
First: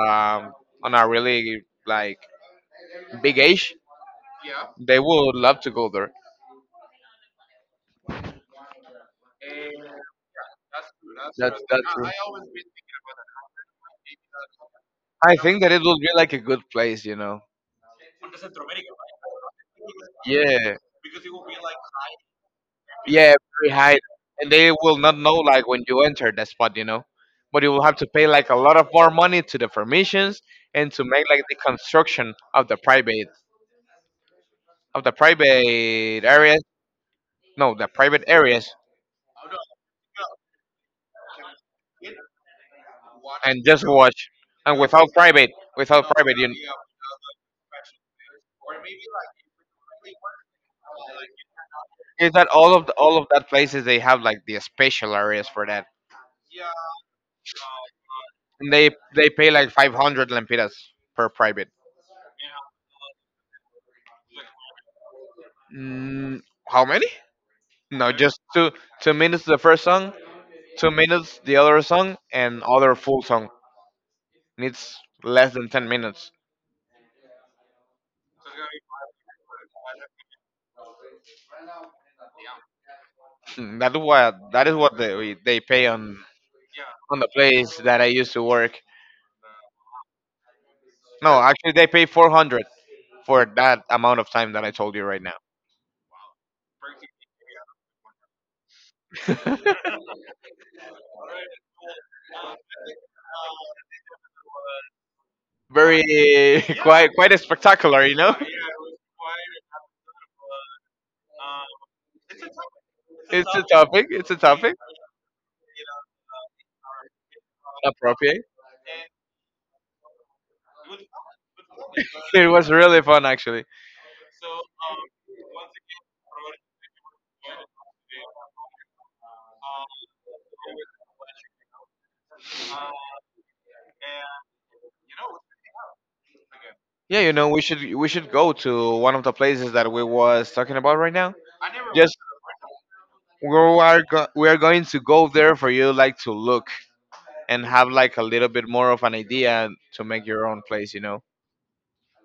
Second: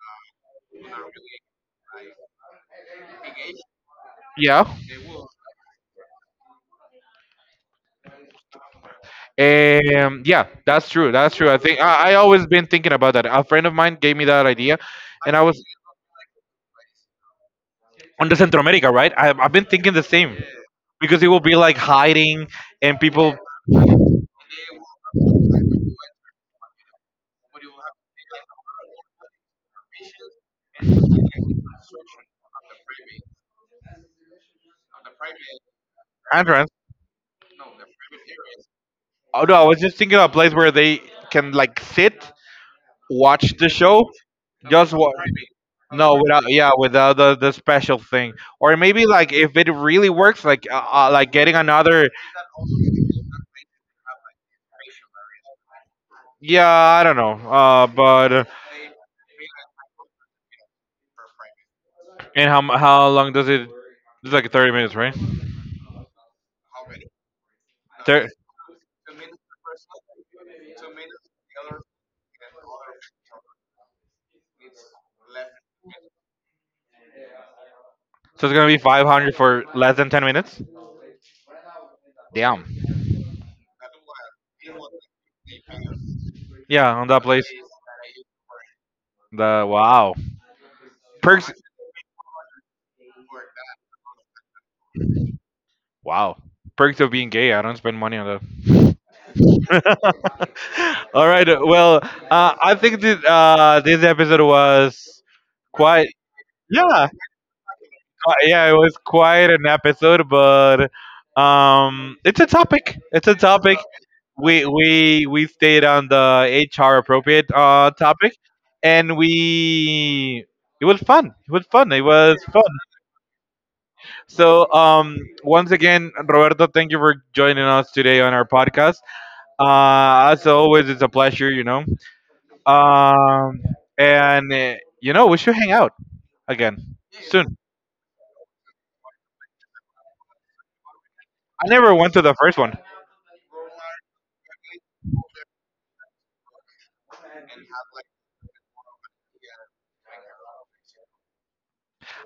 [SPEAKER 2] on a really like big age,
[SPEAKER 1] Yeah,
[SPEAKER 2] they would love to go there.
[SPEAKER 1] yeah, that's true. That's true. I
[SPEAKER 2] That's
[SPEAKER 1] think
[SPEAKER 2] that's. true.
[SPEAKER 1] I always been thinking about that. A friend of mine gave me that idea, and
[SPEAKER 2] I
[SPEAKER 1] I
[SPEAKER 2] think
[SPEAKER 1] was
[SPEAKER 2] that it will be like a good place, you know.
[SPEAKER 1] on the Central America, right? I've been thinking the same
[SPEAKER 2] Yeah,
[SPEAKER 1] because it will be like hiding and
[SPEAKER 2] yeah,
[SPEAKER 1] people
[SPEAKER 2] very high, and they will not know like when you enter that spot, you know. But you will have to pay like a lot of more money to the permissions and to make like the construction of the private areas.
[SPEAKER 1] entrance.
[SPEAKER 2] No, the private areas,
[SPEAKER 1] Oh no, I was just thinking of a place where they can like sit, watch
[SPEAKER 2] and
[SPEAKER 1] the
[SPEAKER 2] just
[SPEAKER 1] show,
[SPEAKER 2] watch and
[SPEAKER 1] just what?
[SPEAKER 2] without
[SPEAKER 1] No,
[SPEAKER 2] private,
[SPEAKER 1] without
[SPEAKER 2] you.
[SPEAKER 1] yeah, without the special thing, or maybe like if it really works, like getting another.
[SPEAKER 2] Is that all of that places they have like the special areas for that,
[SPEAKER 1] Yeah, I don't know. But
[SPEAKER 2] and they pay like 500 lempiras per private.
[SPEAKER 1] And how long does it? It's like 30 minutes, right?
[SPEAKER 2] Mm, how many? No,
[SPEAKER 1] Thir-
[SPEAKER 2] just two. 2 minutes the first song, 2 minutes the other song, and other full song needs less than 10 minutes. *laughs*
[SPEAKER 1] so it's gonna be 500 for less than 10 minutes. Damn.
[SPEAKER 2] Hmm. That is what they pay on
[SPEAKER 1] Yeah, on
[SPEAKER 2] on
[SPEAKER 1] that
[SPEAKER 2] the
[SPEAKER 1] place.
[SPEAKER 2] place that I used to work.
[SPEAKER 1] The wow
[SPEAKER 2] No,
[SPEAKER 1] perks.
[SPEAKER 2] actually they pay 400 for that amount of time that I told you right now.
[SPEAKER 1] Wow perks of being gay. I don't spend money on that. *laughs* All right. Well, I think that this episode was quite
[SPEAKER 2] Very, *laughs*
[SPEAKER 1] yeah,
[SPEAKER 2] quite spectacular, you know. *laughs*
[SPEAKER 1] yeah, it was quite an episode, but it's a topic. It's a
[SPEAKER 2] It's a
[SPEAKER 1] topic.
[SPEAKER 2] topic. It's a
[SPEAKER 1] We
[SPEAKER 2] topic.
[SPEAKER 1] we we stayed on the HR appropriate topic,
[SPEAKER 2] Appropriate.
[SPEAKER 1] and we it was fun. It was fun. It
[SPEAKER 2] *laughs*
[SPEAKER 1] was
[SPEAKER 2] It
[SPEAKER 1] fun.
[SPEAKER 2] was really fun actually.
[SPEAKER 1] So once again, Roberto, thank you for joining us today on our podcast. As always, it's a pleasure. You know, um, you know, we should hang out again
[SPEAKER 2] Yeah, you know,
[SPEAKER 1] soon.
[SPEAKER 2] we should go to one of the places that we was talking about right now.
[SPEAKER 1] I never went
[SPEAKER 2] Just
[SPEAKER 1] to the first one.
[SPEAKER 2] we are going to go there for you like to look and have like a little bit more of an idea to make your own place. You know,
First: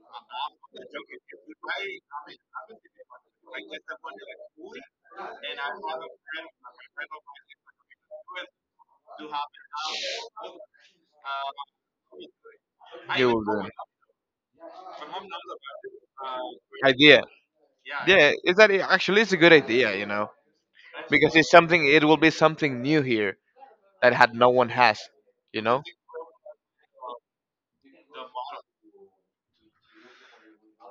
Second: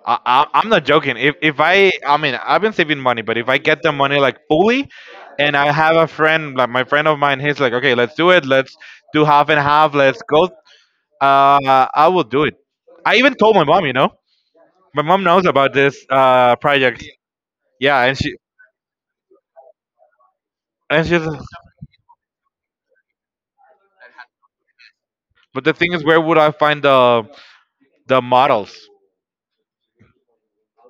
[SPEAKER 1] I'm not joking. If I mean, I've been saving money, but if I get the money like fully, and I have a friend, like my friend of mine, he's like, okay, let's do it. Let's do half and half. Let's go. I will do it. I
[SPEAKER 2] you
[SPEAKER 1] even
[SPEAKER 2] will
[SPEAKER 1] told my
[SPEAKER 2] do
[SPEAKER 1] mom. You know, my mom knows about this project.
[SPEAKER 2] idea.
[SPEAKER 1] Yeah, and
[SPEAKER 2] Yeah, is that actually it's a good idea. You know,
[SPEAKER 1] she's.
[SPEAKER 2] because it will be something new here that had no one has. You
[SPEAKER 1] But the
[SPEAKER 2] know,
[SPEAKER 1] thing is, where would I find the models?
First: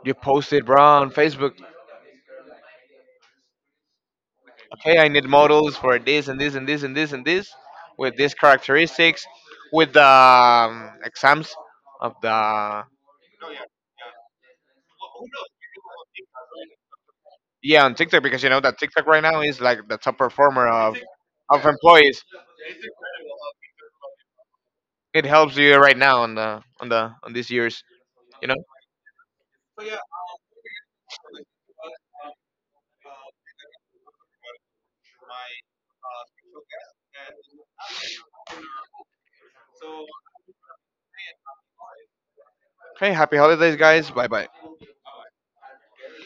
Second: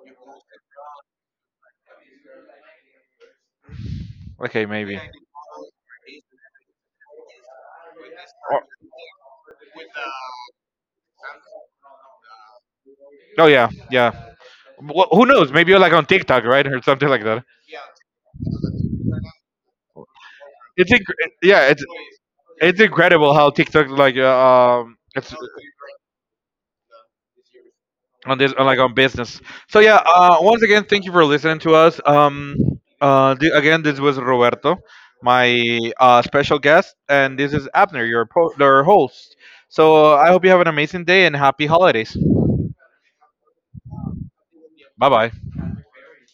[SPEAKER 2] you post it, bro, on Facebook.
[SPEAKER 1] Okay, maybe.
[SPEAKER 2] Okay, I need models for this and this and this and this and this with these
[SPEAKER 1] Or-
[SPEAKER 2] characteristics, with the exams of the
[SPEAKER 1] Oh yeah, yeah. Who knows? Maybe you're like on TikTok, right, or something like that.
[SPEAKER 2] yeah, on TikTok because you know that TikTok right now is like the top performer of of
[SPEAKER 1] Yeah,
[SPEAKER 2] employees.
[SPEAKER 1] it's incredible how TikTok like
[SPEAKER 2] It
[SPEAKER 1] it's
[SPEAKER 2] helps you right now on the on the on these years,
[SPEAKER 1] on
[SPEAKER 2] you
[SPEAKER 1] this
[SPEAKER 2] know.
[SPEAKER 1] on like on business. So yeah, once again, thank you for listening to us. Again, this was Roberto, my special guest, and this is Abner, your your host. So I hope you have an amazing day and happy holidays.
[SPEAKER 2] Okay, happy holidays, guys. Bye bye.
[SPEAKER 1] Bye bye.